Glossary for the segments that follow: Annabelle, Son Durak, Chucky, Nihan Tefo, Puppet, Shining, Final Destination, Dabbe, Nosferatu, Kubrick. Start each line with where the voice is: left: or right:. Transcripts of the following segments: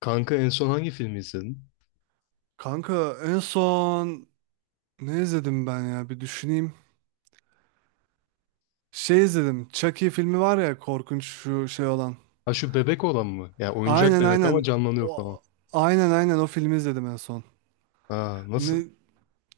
left: Kanka en son hangi filmi izledin?
right: Kanka en son ne izledim ben ya bir düşüneyim. Şey izledim. Chucky filmi var ya korkunç şu şey olan.
left: Ha şu bebek olan mı? Ya oyuncak
right: Aynen
left: bebek ama
right: aynen.
left: canlanıyor falan.
right: O, aynen aynen o filmi izledim en son.
left: Ha nasıl?
right: Ne,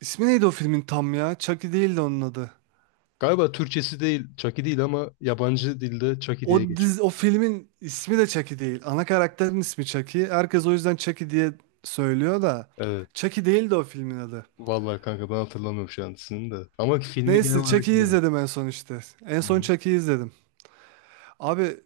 right: ismi neydi o filmin tam ya? Chucky değildi onun adı.
left: Galiba Türkçesi değil, Chucky değil ama yabancı dilde Chucky diye geçiyor.
right: O filmin ismi de Chucky değil. Ana karakterin ismi Chucky. Herkes o yüzden Chucky diye söylüyor da.
left: Evet.
right: Chucky değildi o filmin adı.
left: Vallahi kanka ben hatırlamıyorum şu an ismini de. Ama filmi genel
right: Neyse
left: olarak
right: Chucky'yi
left: biliyorum.
right: izledim en son işte. En
left: Hı
right: son
left: hı.
right: Chucky'yi izledim. Abi,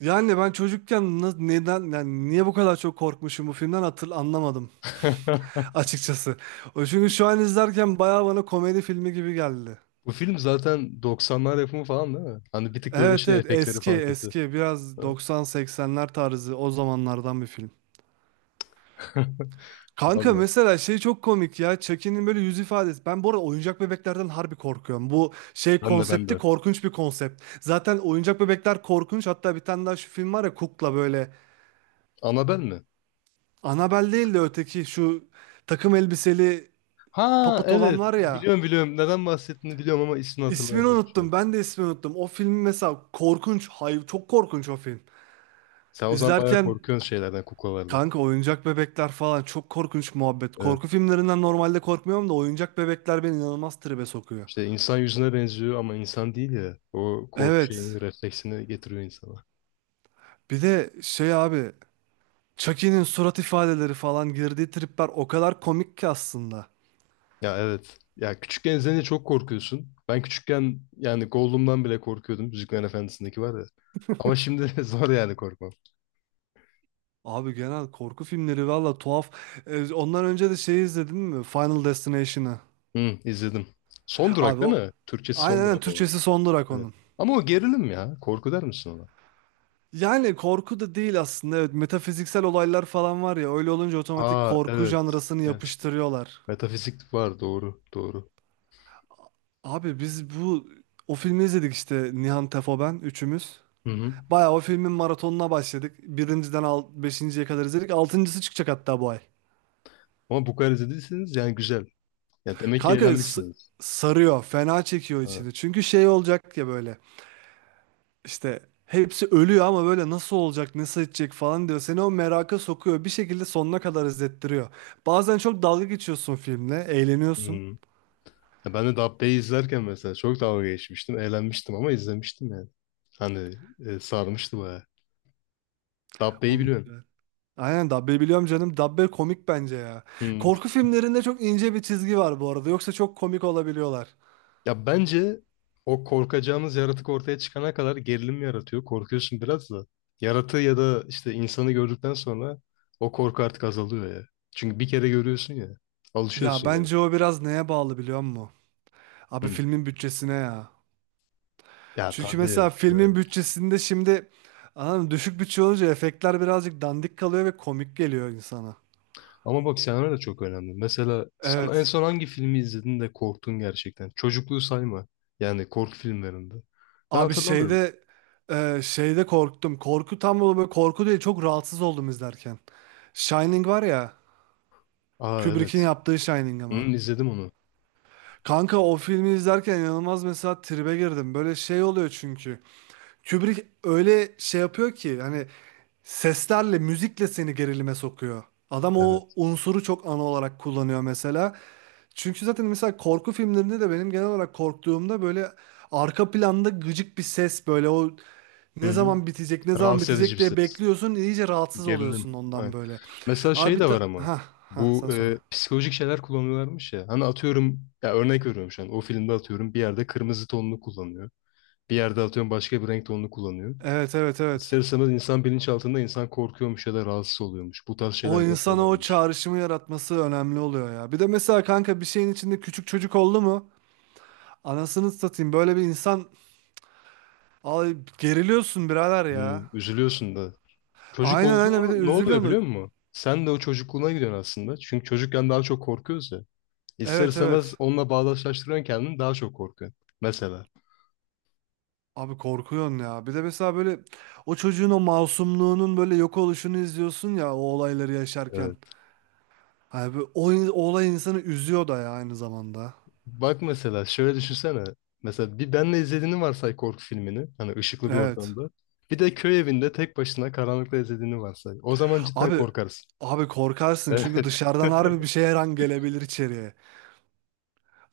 right: yani ben çocukken neden yani niye bu kadar çok korkmuşum bu filmden anlamadım açıkçası. O çünkü şu an izlerken bayağı bana komedi filmi gibi geldi.
left: Bu film zaten 90'lar yapımı falan değil mi? Hani bir tık böyle
right: Evet
left: şey
right: evet,
left: efektleri
right: eski
left: falan kötü.
right: eski
left: Ha.
right: biraz 90-80'ler tarzı o zamanlardan bir film. Kanka
left: Vallahi.
right: mesela şey çok komik ya, Chucky'nin böyle yüz ifadesi. Ben bu arada oyuncak bebeklerden harbi korkuyorum. Bu şey
left: Ben de ben
right: konsepti
left: de.
right: korkunç bir konsept. Zaten oyuncak bebekler korkunç, hatta bir tane daha şu film var ya, Kukla böyle.
left: Annabelle mi?
right: Annabelle değil de öteki şu takım elbiseli
left: Ha
right: Puppet olan
left: evet.
right: var ya.
left: Biliyorum biliyorum. Neden bahsettiğini biliyorum ama ismini
right: İsmini
left: hatırlayamıyorum şu an.
right: unuttum. Ben de ismini unuttum. O film mesela korkunç. Hayır, çok korkunç o film.
left: Sen o zaman bayağı
right: İzlerken
left: korkuyorsun şeylerden, kuklalardan.
right: kanka oyuncak bebekler falan çok korkunç muhabbet.
left: Evet.
right: Korku filmlerinden normalde korkmuyorum da oyuncak bebekler beni inanılmaz tribe sokuyor.
left: İşte insan yüzüne benziyor ama insan değil ya. O korku
right: Evet.
left: şeyini, refleksini getiriyor insana.
right: Bir de şey abi, Chucky'nin surat ifadeleri falan girdiği tripler o kadar komik ki aslında.
left: Ya evet. Ya küçükken izleyince çok korkuyorsun. Ben küçükken yani Gollum'dan bile korkuyordum. Yüzüklerin Efendisi'ndeki var ya. Ama şimdi zor yani korkmam.
right: Abi genel korku filmleri valla tuhaf. Ondan önce de şeyi izledin mi? Final Destination'ı.
left: Hı, izledim. Son durak
right: Abi
left: değil
right: o
left: mi? Türkçesi
right: aynen
left: son
right: aynen
left: durak olan.
right: Türkçesi Son Durak
left: Evet.
right: onun.
left: Ama o gerilim ya. Korku der misin ona?
right: Yani korku da değil aslında. Evet, metafiziksel olaylar falan var ya. Öyle olunca otomatik
left: Aa
right: korku
left: evet.
right: janrasını
left: Gerçi.
right: yapıştırıyorlar.
left: Metafizik var. Doğru. Doğru.
right: Abi biz o filmi izledik işte, Nihan Tefo ben üçümüz.
left: Hı hı.
right: Bayağı o filmin maratonuna başladık. Birinciden al, beşinciye kadar izledik. Altıncısı çıkacak hatta bu ay.
left: Ama bu kadar izlediyseniz yani güzel. Ya demek ki
right: Kanka
left: eğlenmişsiniz.
right: sarıyor. Fena çekiyor
left: Ha.
right: içini. Çünkü şey olacak ya böyle. İşte hepsi ölüyor ama böyle nasıl olacak, nasıl edecek falan diyor. Seni o meraka sokuyor. Bir şekilde sonuna kadar izlettiriyor. Bazen çok dalga geçiyorsun filmle, eğleniyorsun.
left: Hmm. Ya ben de Dabbe'yi izlerken mesela çok dalga geçmiştim. Eğlenmiştim ama izlemiştim yani. Hani sarmıştı bayağı. Dabbe'yi
right: Oğlum
left: biliyorum.
right: güzel. Aynen, Dabbe biliyorum canım. Dabbe komik bence ya.
left: Hmm.
right: Korku filmlerinde çok ince bir çizgi var bu arada. Yoksa çok komik olabiliyorlar.
left: Ya bence o korkacağımız yaratık ortaya çıkana kadar gerilim yaratıyor. Korkuyorsun biraz da. Yaratığı ya da işte insanı gördükten sonra o korku artık azalıyor ya. Çünkü bir kere görüyorsun ya.
right: Ya
left: Alışıyorsun yani.
right: bence o biraz neye bağlı biliyor musun? Abi
left: Hmm.
right: filmin bütçesine ya.
left: Ya
right: Çünkü
left: tabii.
right: mesela
left: Evet.
right: filmin bütçesinde şimdi anladın mı? Düşük bütçe olunca efektler birazcık dandik kalıyor ve komik geliyor insana.
left: Ama bak senaryo da çok önemli. Mesela sen en
right: Evet.
left: son hangi filmi izledin de korktun gerçekten? Çocukluğu sayma. Yani korku filmlerinde. Ben
right: Abi
left: hatırlamıyorum.
right: şeyde korktum. Korku tam böyle korku değil, çok rahatsız oldum izlerken. Shining var ya,
left: Aa
right: Kubrick'in
left: evet.
right: yaptığı Shining
left: Hı,
right: ama.
left: izledim onu.
right: Kanka o filmi izlerken inanılmaz mesela tribe girdim. Böyle şey oluyor çünkü. Kubrick öyle şey yapıyor ki hani seslerle, müzikle seni gerilime sokuyor. Adam o
left: Evet.
right: unsuru çok ana olarak kullanıyor mesela. Çünkü zaten mesela korku filmlerinde de benim genel olarak korktuğumda böyle arka planda gıcık bir ses, böyle o
left: Hı
right: ne
left: hı.
right: zaman bitecek, ne zaman
left: Rahatsız edici
right: bitecek
left: bir
right: diye
left: ses.
right: bekliyorsun, iyice rahatsız
left: Gerilim.
right: oluyorsun ondan
left: Aynen.
right: böyle.
left: Mesela şey
right: Abi bir
left: de
right: ta
left: var ama.
right: ha ha
left: Bu
right: sen söyle.
left: psikolojik şeyler kullanıyorlarmış ya. Hani atıyorum ya örnek veriyorum şu an. O filmde atıyorum bir yerde kırmızı tonunu kullanıyor. Bir yerde atıyorum başka bir renk tonunu kullanıyor.
right: Evet evet evet.
left: İster istemez insan bilinçaltında insan korkuyormuş ya da rahatsız oluyormuş. Bu tarz
right: O
left: şeyler de
right: insana o
left: yapıyorlarmış.
right: çağrışımı yaratması önemli oluyor ya. Bir de mesela kanka bir şeyin içinde küçük çocuk oldu mu? Anasını satayım, böyle bir insan, ay geriliyorsun birader ya.
left: Hmm, üzülüyorsun da. Çocuk
right: Aynen
left: oldu
right: aynen, bir
left: mu
right: de
left: ne oluyor
right: üzülüyorsun.
left: biliyor musun? Sen de o çocukluğuna gidiyorsun aslında. Çünkü çocukken daha çok korkuyoruz ya. İster
right: Evet
left: istemez
right: evet.
left: onunla bağdaşlaştırıyorsun kendini daha çok korkuyorsun. Mesela.
right: Abi korkuyorsun ya. Bir de mesela böyle o çocuğun o masumluğunun böyle yok oluşunu izliyorsun ya o olayları yaşarken.
left: Evet.
right: Abi o olay insanı üzüyor da ya aynı zamanda.
left: Bak mesela şöyle düşünsene. Mesela bir benle izlediğini varsay korku filmini. Hani ışıklı bir
right: Evet.
left: ortamda. Bir de köy evinde tek başına karanlıkta izlediğini varsay. O zaman cidden
right: Abi
left: korkarsın.
right: abi korkarsın, çünkü
left: Evet.
right: dışarıdan harbi bir şey her an gelebilir içeriye.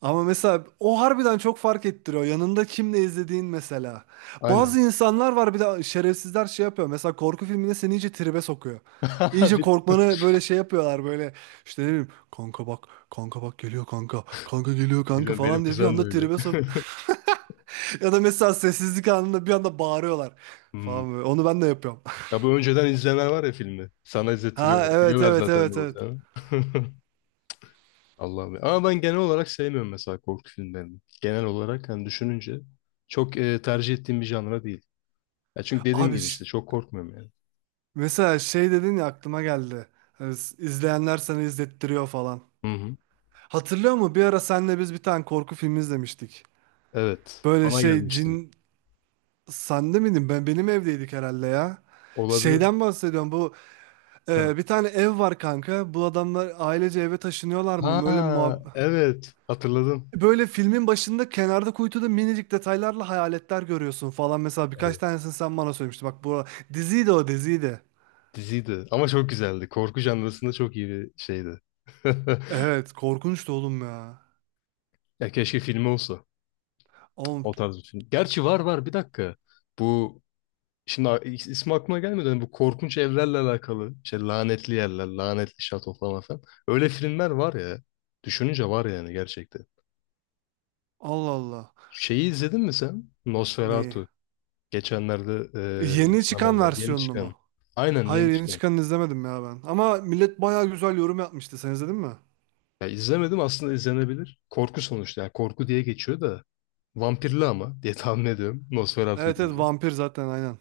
right: Ama mesela o harbiden çok fark ettiriyor. Yanında kimle izlediğin mesela.
left: Aynen.
right: Bazı insanlar var, bir de şerefsizler şey yapıyor. Mesela korku filmine seni iyice tribe sokuyor. İyice korkmanı böyle şey yapıyorlar böyle. İşte ne bileyim kanka, bak kanka, bak geliyor kanka. Kanka geliyor kanka
left: Biliyorum benim
right: falan diye bir
left: kuzen de
right: anda
left: öyle.
right: tribe sok. Ya da mesela sessizlik anında bir anda bağırıyorlar
left: Hmm.
right: falan böyle. Onu ben de yapıyorum.
left: Ya bu önceden izlemeler var ya filmi. Sana
right: Ha
left: izlettiriyorlar.
right: evet
left: Biliyorlar
right: evet
left: zaten ne
right: evet evet.
left: olacağını. Allah'ım ya. Ama ben genel olarak sevmiyorum mesela korku filmlerini. Genel olarak hani düşününce çok tercih ettiğim bir janra değil. Ya çünkü dediğim
right: Abi
left: gibi işte çok korkmuyorum yani.
right: mesela şey dedin ya, aklıma geldi. Hani izleyenler sana izlettiriyor falan.
left: Hı hı.
right: Hatırlıyor musun? Bir ara senle biz bir tane korku filmi izlemiştik.
left: Evet.
right: Böyle
left: Bana
right: şey
left: gelmiştim.
right: cin, sende miydin? Benim evdeydik herhalde ya.
left: Olabilir.
right: Şeyden bahsediyorum.
left: Ha.
right: Bir tane ev var kanka. Bu adamlar ailece eve taşınıyorlar mı?
left: Ha, evet. Hatırladım.
right: Böyle filmin başında kenarda kuytuda minicik detaylarla hayaletler görüyorsun falan. Mesela birkaç
left: Evet.
right: tanesini sen bana söylemiştin. Bak bu diziydi, o diziydi.
left: Diziydi. Ama çok güzeldi. Korku janrasında çok iyi bir şeydi.
right: Evet korkunçtu oğlum ya.
left: Ya keşke filmi olsa.
right: Oğlum,
left: O tarz bir film. Gerçi var var bir dakika. Bu Şimdi a- is- ismi aklıma gelmedi. Hani bu korkunç evlerle alakalı. İşte lanetli yerler, lanetli şato falan falan. Öyle filmler var ya. Düşününce var yani gerçekten.
right: Allah Allah.
left: Şeyi izledin mi sen?
right: Neyi?
left: Nosferatu. Geçenlerde
right: Yeni
left: sinemaya
right: çıkan
left: geldi. Yeni
right: versiyonunu mu?
left: çıkan. Aynen
right: Hayır,
left: yeni
right: yeni
left: çıkan.
right: çıkanını izlemedim ya ben. Ama millet bayağı güzel yorum yapmıştı. Sen izledin mi?
left: Ya izlemedim aslında izlenebilir. Korku sonuçta. Yani korku diye geçiyor da. Vampirli ama diye tahmin ediyorum. Nosferatu
right: Evet evet,
left: deyince.
right: vampir zaten aynen.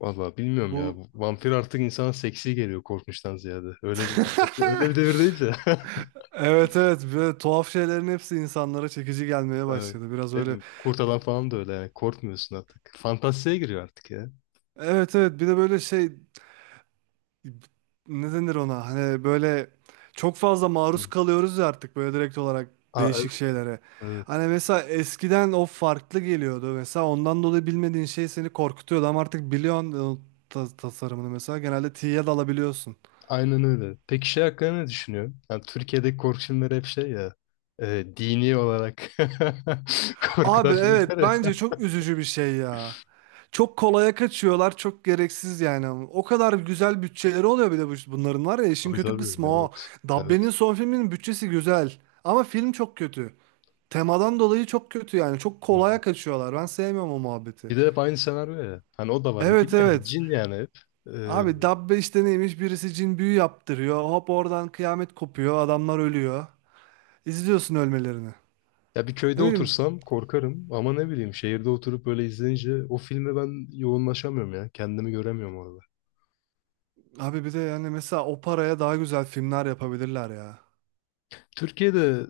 left: Valla bilmiyorum ya.
right: Bu
left: Bu vampir artık insana seksi geliyor korkmuştan ziyade. Öyle bir muhabbet. Öyle bir devirdeyiz ya.
right: Evet evet, böyle tuhaf şeylerin hepsi insanlara çekici gelmeye
left: Evet.
right: başladı. Biraz
left: Değil
right: öyle.
left: mi? Kurt adam falan da öyle yani. Korkmuyorsun artık. Fantastiğe giriyor artık ya.
right: Evet evet, bir de böyle şey, ne denir ona? Hani böyle çok fazla
left: Hı.
right: maruz kalıyoruz ya artık, böyle direkt olarak
left: Aa,
right: değişik
left: evet,
right: şeylere.
left: evet.
right: Hani mesela eskiden o farklı geliyordu. Mesela ondan dolayı bilmediğin şey seni korkutuyordu ama artık biliyorsun o tasarımını, mesela genelde tiye dalabiliyorsun.
left: Aynen öyle. Peki şey hakkında ne düşünüyorsun? Yani Türkiye'deki korku filmleri hep şey ya. Dini olarak
right: Abi
left: korkudan
right: evet,
left: filmler ya.
right: bence çok üzücü bir şey ya. Çok kolaya kaçıyorlar, çok gereksiz yani. O kadar güzel bütçeleri oluyor bir de bunların var ya, işin
left: Tabii
right: kötü
left: tabii.
right: kısmı o.
left: Evet. Evet.
right: Dabbe'nin son filminin bütçesi güzel ama film çok kötü. Temadan dolayı çok kötü yani. Çok
left: Hı.
right: kolaya kaçıyorlar. Ben sevmiyorum o muhabbeti.
left: Bir de hep aynı senaryo ya. Hani o da var.
right: Evet
left: Biliyorsun ya
right: evet.
left: cin yani hep. Ee,
right: Abi dabbe işte neymiş? Birisi cin büyü yaptırıyor. Hop oradan kıyamet kopuyor. Adamlar ölüyor. İzliyorsun ölmelerini.
left: Ya bir köyde
right: Ne bileyim
left: otursam korkarım ama ne bileyim şehirde oturup böyle izleyince o filme ben yoğunlaşamıyorum ya. Kendimi göremiyorum orada.
right: abi, bir de yani mesela o paraya daha güzel filmler yapabilirler ya.
left: Türkiye'de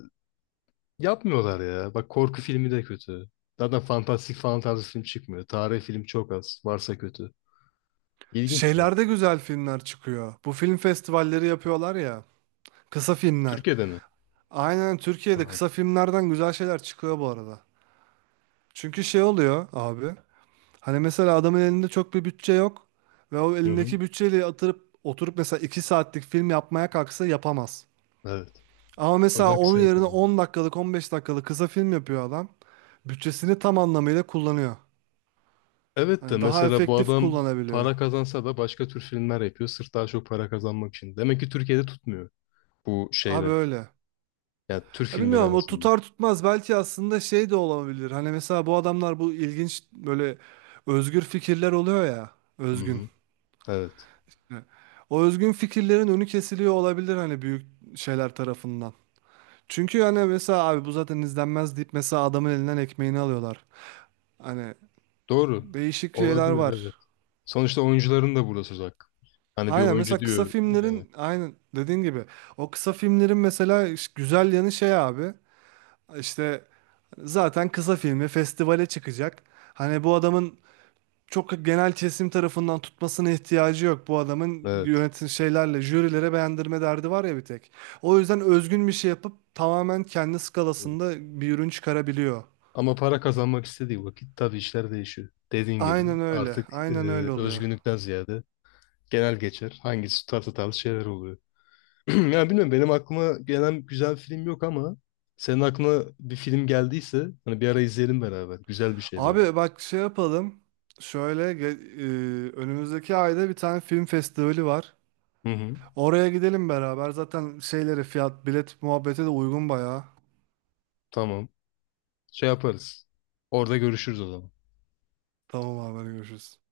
left: yapmıyorlar ya. Bak korku filmi de kötü. Zaten fantastik falan tarzı film çıkmıyor. Tarih film çok az. Varsa kötü. İlginç yani.
right: Şeylerde güzel filmler çıkıyor. Bu film festivalleri yapıyorlar ya. Kısa filmler.
left: Türkiye'de mi?
right: Aynen, Türkiye'de
left: Ha.
right: kısa filmlerden güzel şeyler çıkıyor bu arada. Çünkü şey oluyor abi. Hani mesela adamın elinde çok bir bütçe yok ve o
left: Hı hı.
right: elindeki bütçeyle atırıp oturup mesela 2 saatlik film yapmaya kalksa yapamaz.
left: Evet.
right: Ama
left: O
right: mesela
left: yüzden
right: onun
left: kısa
right: yerine
left: yapıyorum.
right: 10 dakikalık 15 dakikalık kısa film yapıyor adam. Bütçesini tam anlamıyla kullanıyor.
left: Evet de
right: Hani daha
left: mesela bu
right: efektif
left: adam
right: kullanabiliyor.
left: para kazansa da başka tür filmler yapıyor. Sırf daha çok para kazanmak için. Demek ki Türkiye'de tutmuyor bu
right: Abi
left: şeyler.
right: öyle.
left: Yani tür
right: Ya
left: filmleri en
right: bilmiyorum, o
left: azından.
right: tutar tutmaz belki aslında şey de olabilir. Hani mesela bu adamlar bu ilginç böyle özgür fikirler oluyor ya.
left: Hı
right: Özgün.
left: hı. Evet.
right: O özgün fikirlerin önü kesiliyor olabilir hani büyük şeyler tarafından. Çünkü hani mesela abi bu zaten izlenmez deyip mesela adamın elinden ekmeğini alıyorlar. Hani
left: Doğru.
right: değişik şeyler
left: Olabilir evet.
right: var.
left: Sonuçta oyuncuların da burada söz hakkı. Hani bir
right: Aynen
left: oyuncu
right: mesela kısa
left: diyor yani.
right: filmlerin, aynen dediğin gibi o kısa filmlerin mesela güzel yanı şey abi işte, zaten kısa filmi festivale çıkacak. Hani bu adamın çok genel kesim tarafından tutmasına ihtiyacı yok. Bu adamın
left: Evet.
right: yönetim şeylerle jürilere beğendirme derdi var ya bir tek. O yüzden özgün bir şey yapıp tamamen kendi skalasında bir ürün çıkarabiliyor.
left: Ama para kazanmak istediği vakit tabii işler değişiyor. Dediğin gibi
right: Aynen öyle.
left: artık
right: Aynen öyle oluyor.
left: özgünlükten ziyade genel geçer. Hangisi tutar tutarlı şeyler oluyor. Yani bilmiyorum benim aklıma gelen güzel bir film yok ama senin aklına bir film geldiyse hani bir ara izleyelim beraber. Güzel bir şey böyle.
right: Abi bak şey yapalım. Şöyle ge- Önümüzdeki ayda bir tane film festivali var.
left: Hı hı.
right: Oraya gidelim beraber. Zaten şeyleri fiyat bilet muhabbeti de uygun bayağı.
left: Tamam. Şey yaparız. Orada görüşürüz o zaman.
right: Tamam abi, hadi görüşürüz.